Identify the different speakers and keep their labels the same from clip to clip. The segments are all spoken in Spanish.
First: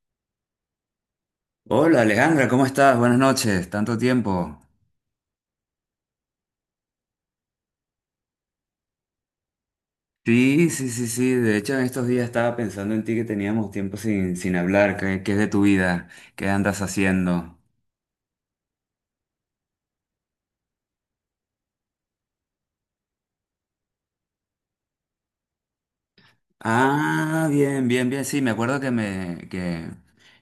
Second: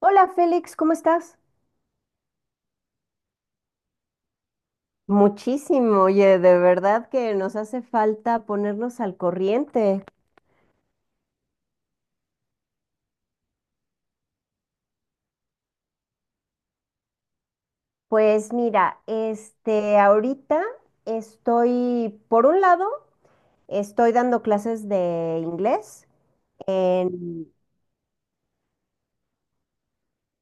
Speaker 1: Hola Félix, ¿cómo estás?
Speaker 2: Hola Alejandra, ¿cómo estás? Buenas noches, tanto tiempo.
Speaker 1: Muchísimo, oye, de verdad que nos hace falta ponernos al corriente.
Speaker 2: Sí, de hecho en estos días estaba pensando en ti que teníamos tiempo sin hablar, ¿qué es de tu vida? ¿Qué andas haciendo?
Speaker 1: Pues mira, ahorita estoy, por un lado, estoy dando clases de inglés
Speaker 2: Ah,
Speaker 1: en...
Speaker 2: bien, bien, bien, sí, me acuerdo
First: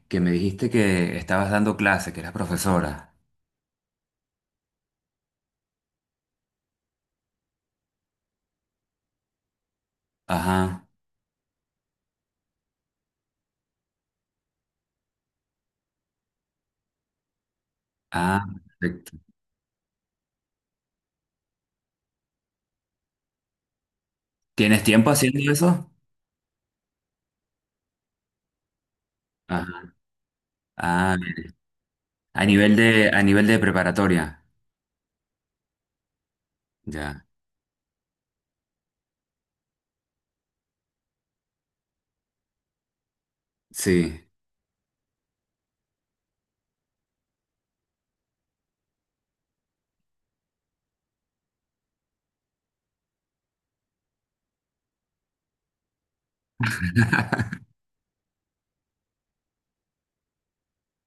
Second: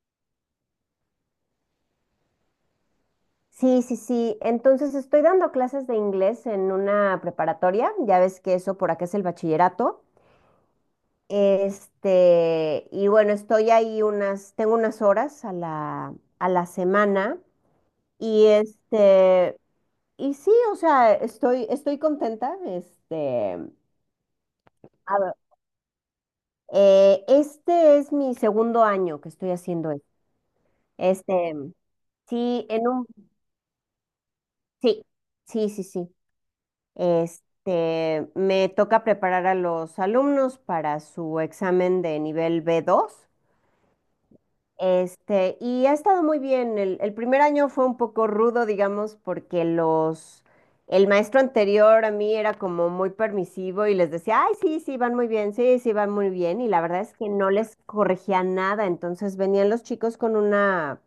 Speaker 2: que me dijiste que estabas dando clase, que eras profesora.
Speaker 1: Sí, sí, sí, entonces estoy dando clases de inglés en una preparatoria, ya ves que eso por acá es el bachillerato.
Speaker 2: Ajá,
Speaker 1: Y bueno, estoy ahí unas, tengo unas horas a la semana.
Speaker 2: ah,
Speaker 1: Y
Speaker 2: perfecto.
Speaker 1: y sí, o sea, estoy contenta.
Speaker 2: ¿Tienes tiempo
Speaker 1: A ver,
Speaker 2: haciendo eso?
Speaker 1: este es mi segundo año que estoy haciendo
Speaker 2: Ajá,
Speaker 1: esto.
Speaker 2: ah, bien.
Speaker 1: Este, sí, en un,
Speaker 2: A nivel de preparatoria,
Speaker 1: sí, sí, sí, sí.
Speaker 2: ya,
Speaker 1: Me toca preparar a los alumnos para su examen de nivel B2.
Speaker 2: sí,
Speaker 1: Y ha estado muy bien. El primer año fue un poco rudo, digamos, porque los, el maestro anterior a mí era como muy permisivo y les decía, ay, sí, sí, van muy bien, sí, sí, van muy bien. Y la verdad es que no les corregía nada. Entonces venían los chicos con una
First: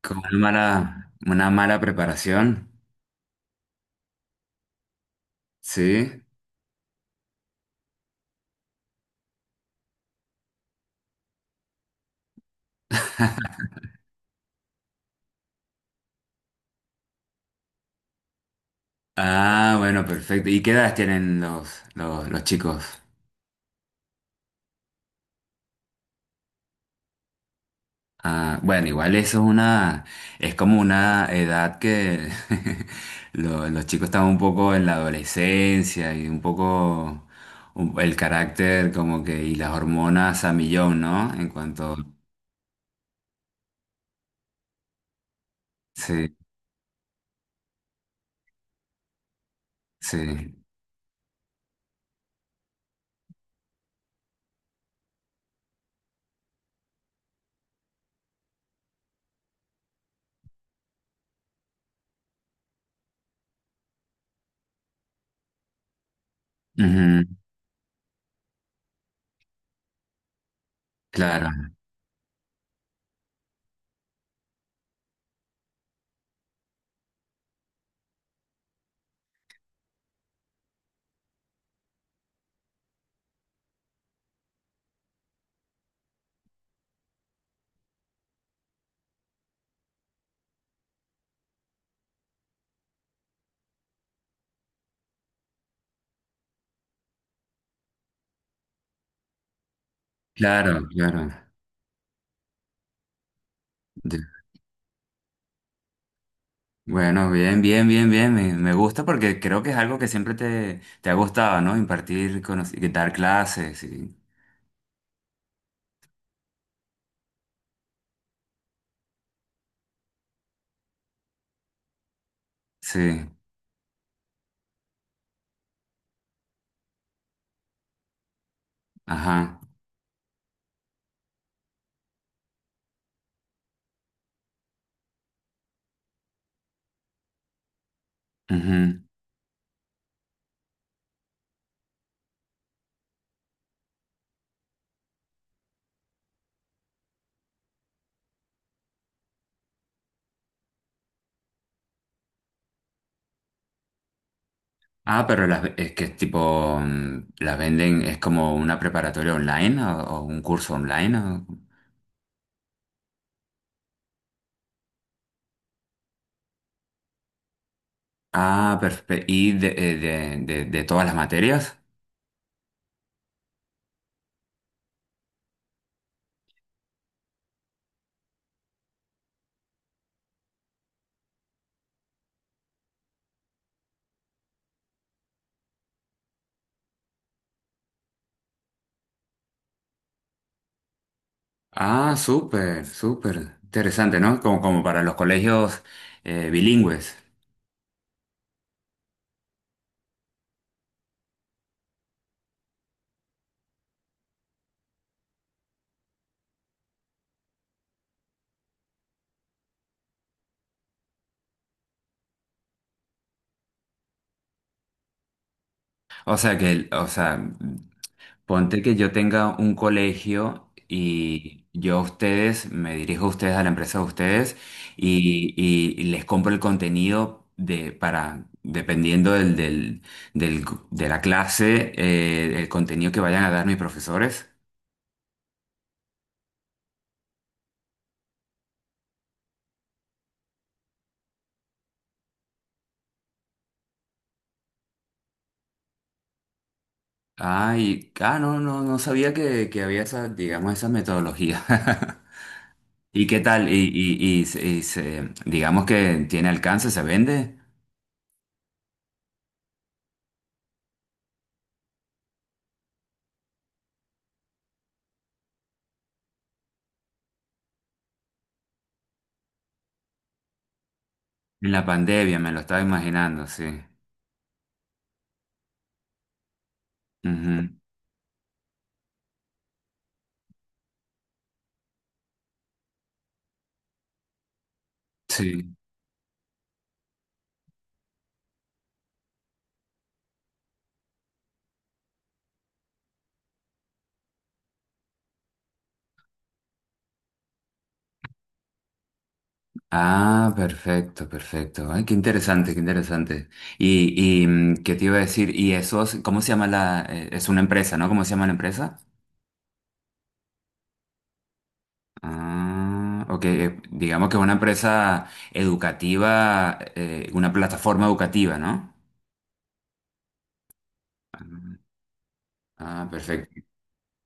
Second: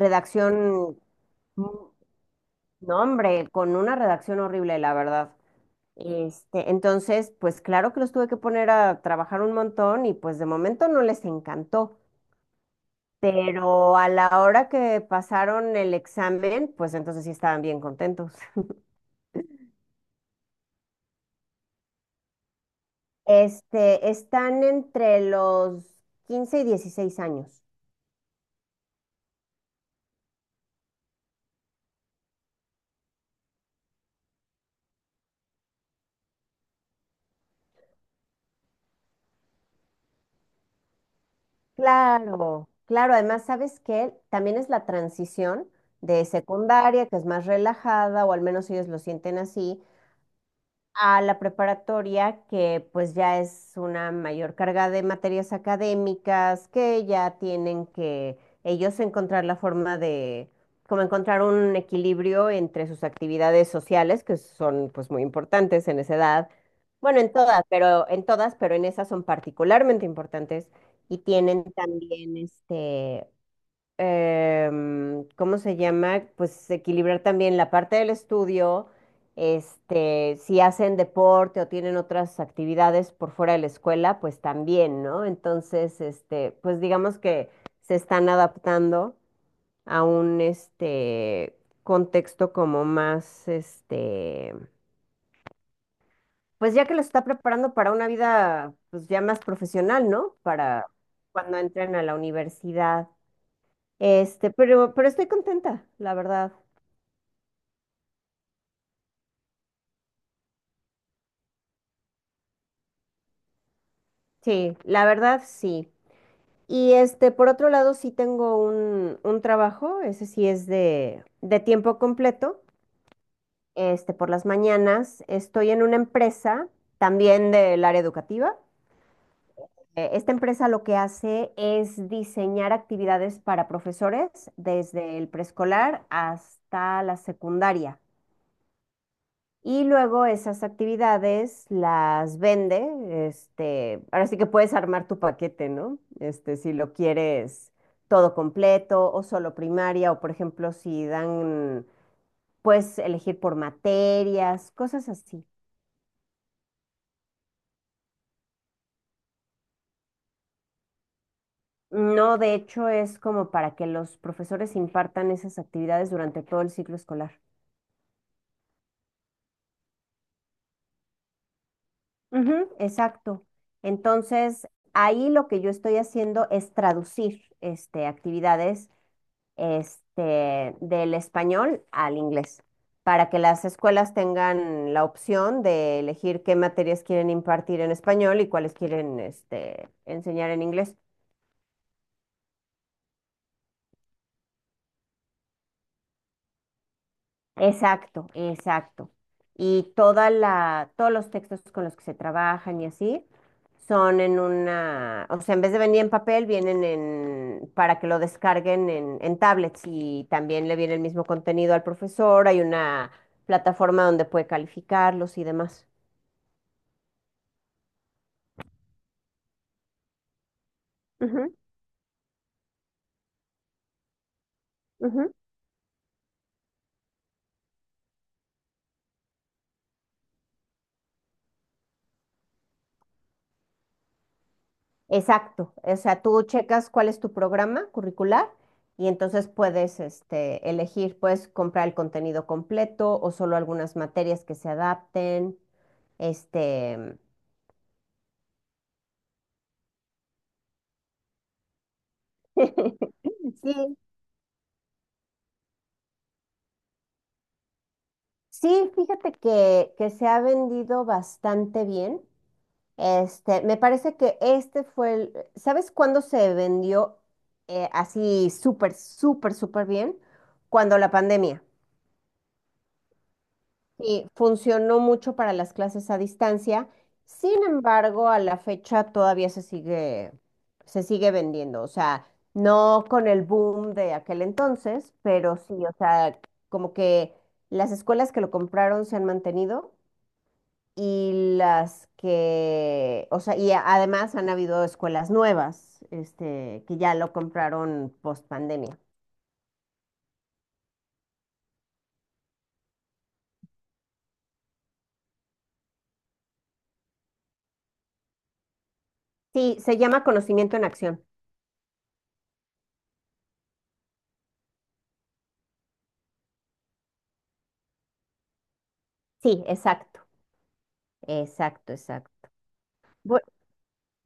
Speaker 2: una mala
Speaker 1: no,
Speaker 2: preparación.
Speaker 1: hombre, con una redacción horrible, la verdad.
Speaker 2: Sí.
Speaker 1: Entonces, pues claro que los tuve que poner a trabajar un montón y pues de momento no les encantó, pero a la hora que pasaron el examen, pues entonces sí estaban bien contentos.
Speaker 2: Ah, bueno, perfecto. ¿Y qué edades tienen los chicos?
Speaker 1: Están entre los 15 y 16 años.
Speaker 2: Ah, bueno, igual eso es es como una edad que los chicos están un poco en la adolescencia y un poco el carácter como que y las hormonas a millón, ¿no? En cuanto,
Speaker 1: Claro, claro, además, ¿sabes qué? También es la transición de
Speaker 2: sí,
Speaker 1: secundaria, que es más relajada, o al menos ellos lo sienten así,
Speaker 2: sí.
Speaker 1: a la preparatoria, que pues ya es una mayor carga de materias académicas, que ya tienen que ellos encontrar la forma de, como encontrar un equilibrio entre sus actividades sociales, que son pues muy importantes en esa edad. Bueno,
Speaker 2: Ujú,
Speaker 1: en todas, pero en todas, pero en esas son particularmente importantes y
Speaker 2: claro,
Speaker 1: tienen también ¿cómo se llama? Pues equilibrar también la parte del estudio, si hacen deporte o tienen otras actividades por fuera de la escuela, pues también, ¿no? Entonces, pues digamos que se están adaptando a un contexto como más pues ya que los está preparando para una vida pues ya más profesional, ¿no?
Speaker 2: claro,
Speaker 1: Para
Speaker 2: claro.
Speaker 1: cuando entren a la universidad. Pero estoy contenta, la verdad.
Speaker 2: Bueno, bien, bien, bien, bien. Me gusta porque creo que es algo que siempre te ha gustado, ¿no? Impartir, conocer, dar clases.
Speaker 1: Sí, la verdad sí. Y por otro lado, sí tengo un trabajo, ese sí es de tiempo completo.
Speaker 2: Sí,
Speaker 1: Por las mañanas estoy en una empresa también del área educativa.
Speaker 2: ajá.
Speaker 1: Esta empresa lo que hace es diseñar actividades para profesores desde el preescolar hasta la secundaria.
Speaker 2: Ujú.
Speaker 1: Y luego esas actividades las vende, ahora sí que puedes armar tu paquete, ¿no? Si lo quieres todo completo o solo primaria, o por ejemplo, si dan, puedes elegir por materias, cosas
Speaker 2: Ah,
Speaker 1: así.
Speaker 2: pero es que es tipo, las venden, es como una preparatoria online o un curso online.
Speaker 1: No, de hecho, es como para que los profesores impartan esas actividades durante todo el ciclo escolar.
Speaker 2: Ah, perfecto. ¿Y de todas las materias?
Speaker 1: Ujú, exacto. Entonces, ahí lo que yo estoy haciendo es traducir actividades, del español al inglés, para que las escuelas tengan la opción de elegir qué materias quieren impartir en español y cuáles quieren, enseñar en inglés.
Speaker 2: Ah, súper, súper. Interesante, ¿no? Como, como para los colegios bilingües.
Speaker 1: Exacto, exacto. Y toda la, todos los textos con los que se trabajan y así son en una, o sea, en vez de venir en papel, vienen en, para que lo descarguen en, tablets, y también le viene el mismo contenido al profesor, hay una plataforma donde puede calificarlos y demás.
Speaker 2: O sea, ponte que yo tenga un colegio
Speaker 1: Ujú,
Speaker 2: y yo a ustedes, me dirijo a ustedes, a la empresa de ustedes,
Speaker 1: ujú.
Speaker 2: y les compro el contenido de, para, dependiendo del- de la clase, el contenido que vayan a dar mis profesores.
Speaker 1: Exacto, o sea, tú checas cuál es tu programa curricular y entonces puedes, elegir, puedes comprar el contenido completo o solo algunas materias que se adapten. Este,
Speaker 2: Ay, ah, no, no sabía que había esa, digamos, esa metodología. ¿Y qué tal?
Speaker 1: sí,
Speaker 2: Digamos que tiene alcance, se vende.
Speaker 1: sí, fíjate que se ha vendido bastante bien. Me parece que este fue el, ¿sabes cuándo se vendió, así súper, súper, súper bien? Cuando la pandemia.
Speaker 2: En la pandemia, me lo estaba imaginando, sí.
Speaker 1: Sí, funcionó mucho para las clases a distancia. Sin
Speaker 2: Ujú.
Speaker 1: embargo, a la fecha todavía se sigue vendiendo. O sea, no con el boom de aquel entonces, pero sí,
Speaker 2: Sí.
Speaker 1: o sea, como que las escuelas que lo compraron se han mantenido, y las que, o sea, y además han habido escuelas nuevas, que ya lo compraron post pandemia.
Speaker 2: Ah, perfecto, perfecto. Ay, qué interesante, qué interesante. ¿Qué te iba a decir? Y eso, ¿cómo se llama la, es una empresa, ¿no? ¿Cómo se llama la empresa?
Speaker 1: Sí, se llama Conocimiento en Acción.
Speaker 2: Ah, ok, digamos que es una empresa educativa, una plataforma educativa, ¿no?
Speaker 1: Sí, exacto, exacto, exacto.
Speaker 2: Ah,
Speaker 1: Bu-
Speaker 2: perfecto.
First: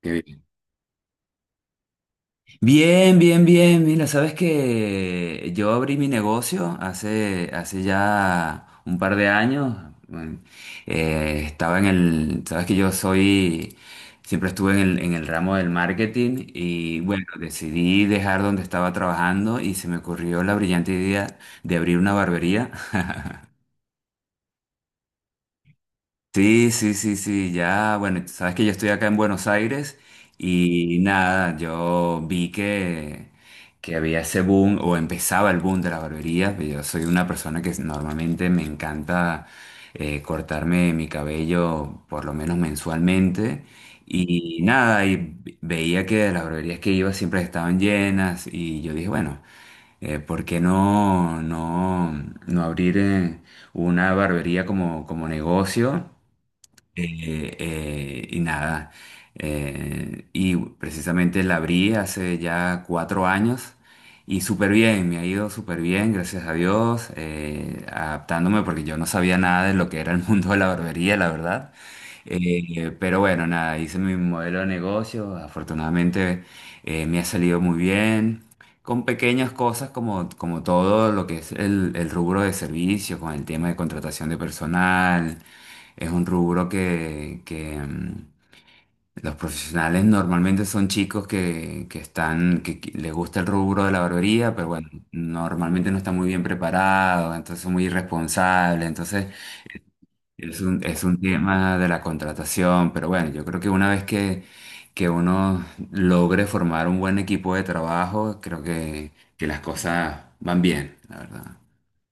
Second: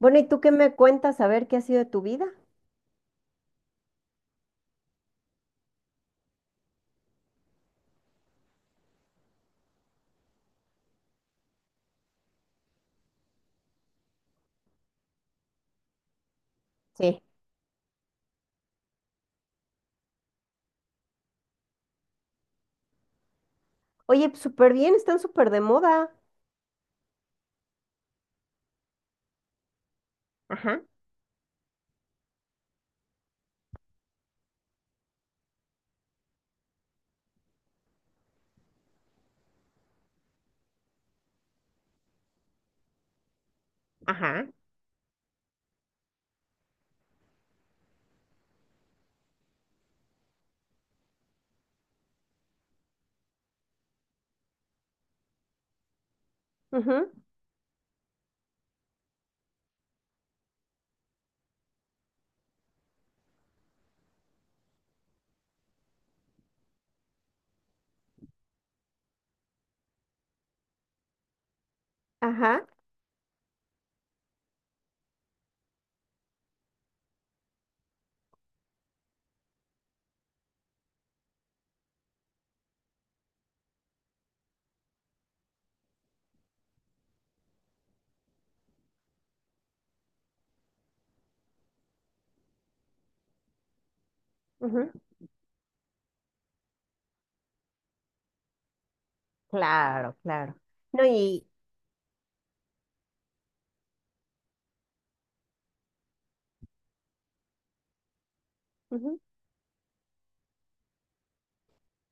Speaker 2: Qué
Speaker 1: ¿y tú
Speaker 2: bien.
Speaker 1: qué me cuentas? A ver qué ha sido de tu vida.
Speaker 2: Bien, bien, bien. Mira, sabes que yo abrí mi negocio hace ya un par de años. Bueno, estaba en el, sabes que yo soy, siempre estuve en el ramo del marketing y
Speaker 1: Sí.
Speaker 2: bueno, decidí dejar donde estaba trabajando y se me ocurrió la brillante idea de abrir una barbería.
Speaker 1: Oye, súper bien, están súper de moda.
Speaker 2: Sí, sí, sí, sí, ya, bueno, tú sabes que yo estoy acá en Buenos Aires
Speaker 1: Ajá,
Speaker 2: y nada, que había ese boom o empezaba el boom de las barberías, pues yo soy una persona que normalmente me encanta cortarme mi cabello por lo menos mensualmente
Speaker 1: ajá.
Speaker 2: y nada, y veía que las barberías que iba siempre estaban llenas y yo dije, bueno, ¿por qué no, no, ¿no abrir una barbería como, como negocio?
Speaker 1: Ujú,
Speaker 2: Y nada, Y precisamente la abrí hace ya 4 años y súper bien, me ha ido súper bien, gracias a Dios, adaptándome porque yo no sabía nada de lo que era el mundo de la barbería, la verdad.
Speaker 1: ajá,
Speaker 2: Pero bueno, nada, hice mi modelo de negocio, afortunadamente me ha salido muy bien. Con pequeñas cosas como, como todo lo que es el rubro de servicios, con el tema de contratación de personal, es un rubro que, los profesionales normalmente son chicos que les gusta el rubro de la barbería, pero bueno,
Speaker 1: ujú,
Speaker 2: normalmente no están muy bien preparados, entonces son muy irresponsables, entonces
Speaker 1: claro, claro.
Speaker 2: es
Speaker 1: No,
Speaker 2: un
Speaker 1: y
Speaker 2: tema de la contratación, pero bueno, yo creo que que uno logre formar un buen equipo de trabajo, creo
Speaker 1: ujú.
Speaker 2: que las cosas van bien, la verdad.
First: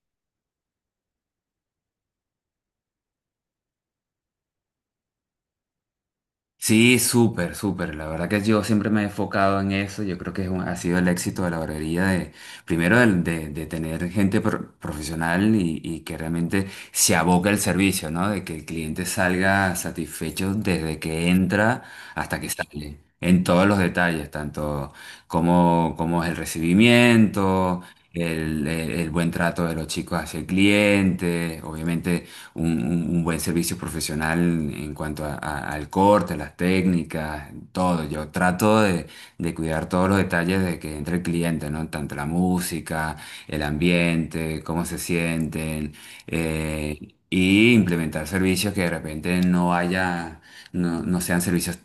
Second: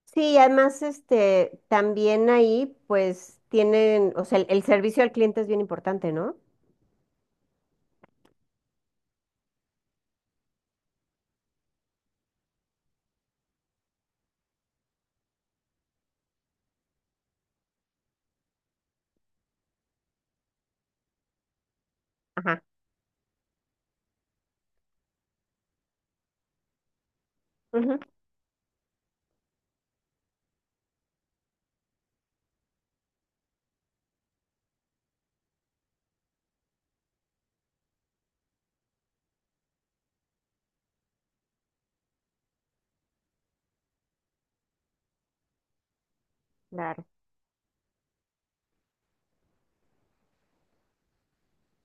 Speaker 1: Sí, además, también ahí, pues, tienen, o sea, el servicio al cliente es bien importante, ¿no?
Speaker 2: Sí, súper, súper. La verdad que yo siempre me he enfocado en eso. Yo creo que es ha sido el éxito de la barbería de, primero de tener gente profesional y que realmente se aboca el servicio, ¿no? De que el cliente salga satisfecho desde que entra hasta que
Speaker 1: Ajá,
Speaker 2: sale, en todos los detalles, tanto como, como es el recibimiento
Speaker 1: ujú,
Speaker 2: el buen trato de los chicos hacia el cliente, obviamente un buen servicio profesional en cuanto al corte, las técnicas, todo. Yo trato de cuidar todos los detalles de que entre el cliente, ¿no? Tanto la música, el ambiente, cómo se sienten, eh,
Speaker 1: claro,
Speaker 2: y implementar servicios que de repente no haya, no sean servicios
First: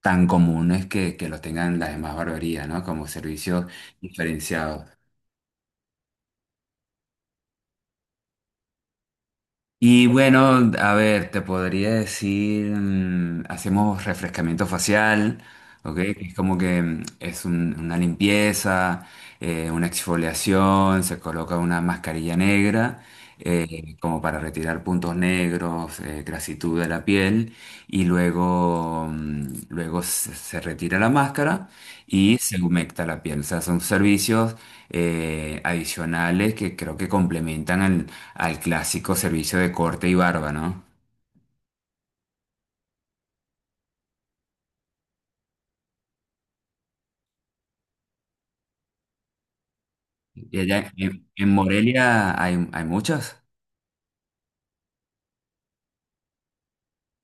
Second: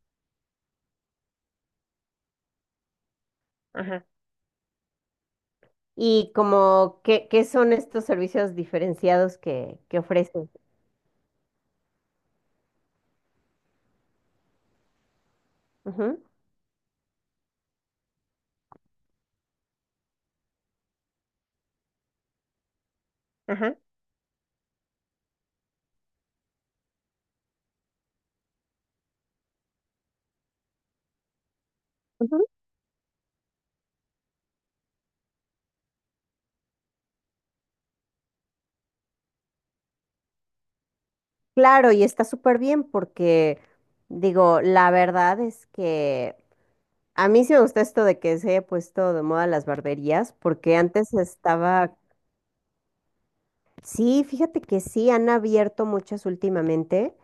Speaker 2: tan comunes que los tengan las demás barberías, ¿no? Como servicios
Speaker 1: ajá.
Speaker 2: diferenciados.
Speaker 1: Y como, ¿qué son estos servicios diferenciados que
Speaker 2: Y
Speaker 1: ofrecen?
Speaker 2: bueno, a ver, te podría decir, mm, hacemos refrescamiento facial, ¿ok? Que
Speaker 1: Ujú,
Speaker 2: es como que mm, es una limpieza, una exfoliación, se coloca una mascarilla negra,
Speaker 1: ajá.
Speaker 2: como para retirar puntos negros, grasitud de la piel, y luego, mm, luego se retira la máscara y se humecta la piel. O sea, son servicios adicionales que creo que complementan al clásico servicio de corte y barba, ¿no?
Speaker 1: Claro, y está súper bien porque, digo, la verdad es que a mí sí me gusta esto de que se haya puesto de moda las barberías,
Speaker 2: Y
Speaker 1: porque
Speaker 2: allá
Speaker 1: antes
Speaker 2: en
Speaker 1: estaba,
Speaker 2: Morelia hay, hay muchos.
Speaker 1: sí, fíjate que sí, han abierto muchas últimamente,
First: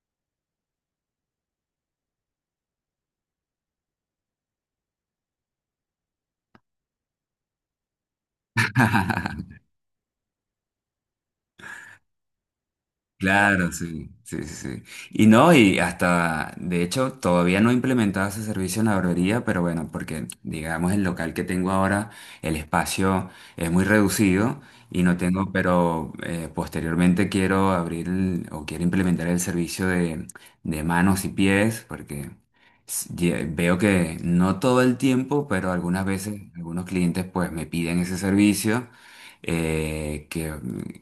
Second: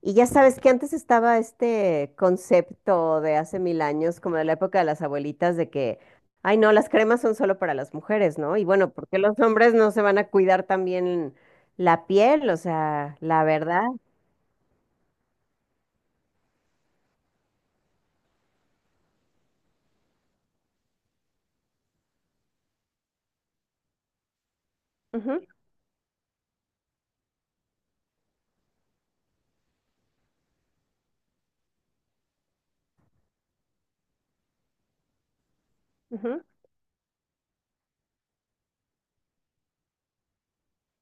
Speaker 1: y ya sabes que antes estaba este concepto de hace mil años, como de la época de las abuelitas, de que, ay, no, las cremas son solo para las mujeres, ¿no? ¿Y bueno, porque los hombres no se van a cuidar también la piel? O sea, la
Speaker 2: Claro,
Speaker 1: verdad.
Speaker 2: sí, sí, sí. Sí. Y no, y hasta, de hecho, todavía no he implementado ese servicio en la barbería, pero bueno, porque digamos el local que tengo ahora, el espacio es muy reducido y no
Speaker 1: Ujú,
Speaker 2: tengo, pero posteriormente quiero abrir o quiero implementar el servicio de manos y pies, porque veo que no todo el tiempo, pero algunas veces
Speaker 1: ujú.
Speaker 2: algunos clientes pues me piden ese servicio que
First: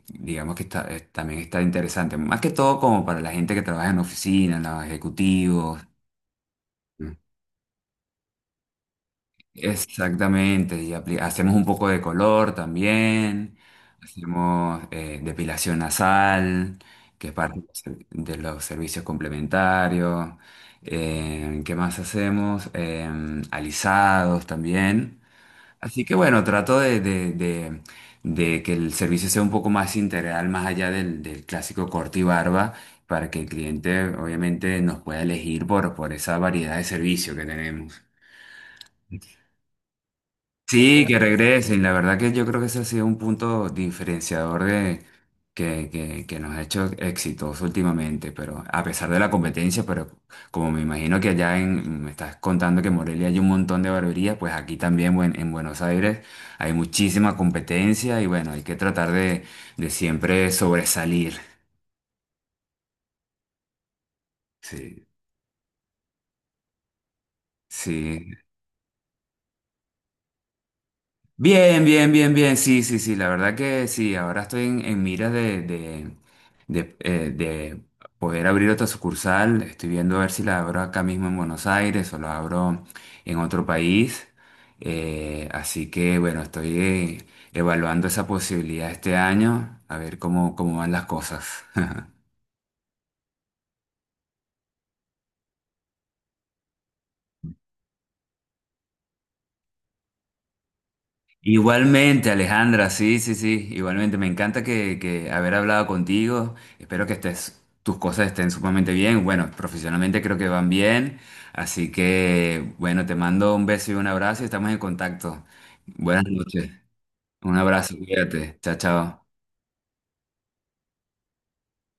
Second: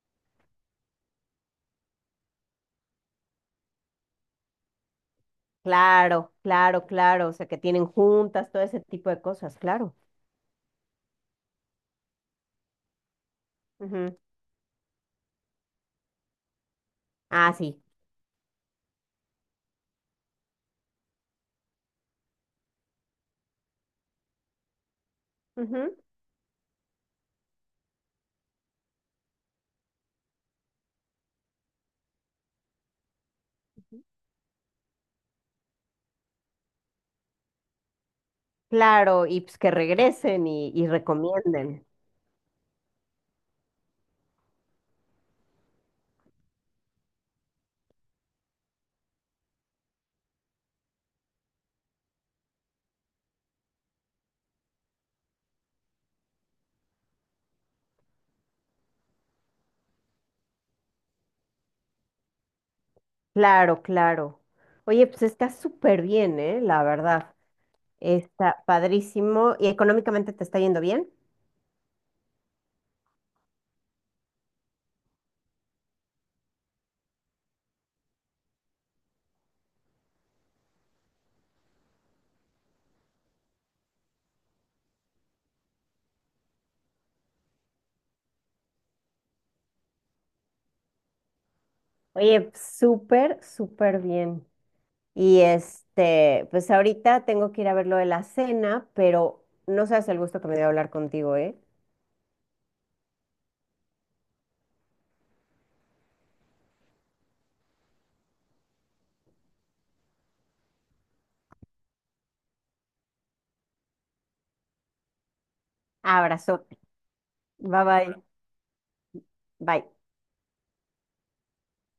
Speaker 2: digamos que está, también está interesante, más que todo como para la gente que trabaja en oficinas, los ejecutivos,
Speaker 1: Claro, claro,
Speaker 2: mm,
Speaker 1: claro. O sea, que tienen juntas, todo ese tipo de cosas, claro.
Speaker 2: exactamente, y hacemos un poco de color también,
Speaker 1: Ujú.
Speaker 2: hacemos depilación nasal, que es
Speaker 1: Ah,
Speaker 2: parte de los
Speaker 1: sí.
Speaker 2: de los servicios complementarios, ¿qué más hacemos? Em, alisados también.
Speaker 1: Ujú.
Speaker 2: Así que bueno, trato de que el servicio sea un poco más integral, más allá del clásico corte y barba, para que el cliente obviamente nos pueda elegir por esa variedad de servicio que tenemos.
Speaker 1: Claro, y pues que regresen y
Speaker 2: Sí, que regresen.
Speaker 1: recomienden.
Speaker 2: La verdad que yo creo que ese ha sido un punto diferenciador de, que nos ha hecho exitosos últimamente, pero a pesar de la competencia, pero como me imagino que allá en, me estás contando que en Morelia hay un montón de barberías, pues aquí también en Buenos Aires hay muchísima competencia y bueno, hay que tratar de siempre sobresalir.
Speaker 1: Claro, claro.
Speaker 2: Sí,
Speaker 1: Oye, pues está súper bien, ¿eh? La verdad.
Speaker 2: sí.
Speaker 1: Está padrísimo. ¿Y económicamente te está yendo bien?
Speaker 2: Bien, bien, bien, bien, sí, sí, sí, la verdad que sí, ahora estoy en miras de poder abrir otra sucursal, estoy viendo a ver si la abro acá mismo en Buenos Aires o la abro en otro país, eh, así que bueno, estoy evaluando esa posibilidad este año, a ver cómo, cómo van las cosas.
Speaker 1: Oye, pues, súper, súper bien. Y pues ahorita tengo que ir a ver lo de la cena, pero no sabes el gusto que me dio hablar contigo, ¿eh?
Speaker 2: Igualmente, Alejandra, sí, sí, sí, igualmente. Me encanta que haber hablado contigo. Espero que estés, tus cosas estén sumamente bien. Bueno, profesionalmente creo que van bien. Así que, bueno, te mando un beso y un abrazo y estamos en contacto. Buenas noches.
Speaker 1: Abrazote.
Speaker 2: Un
Speaker 1: Bye
Speaker 2: abrazo,
Speaker 1: bye.
Speaker 2: cuídate. Chao, chao.
Speaker 1: Bye.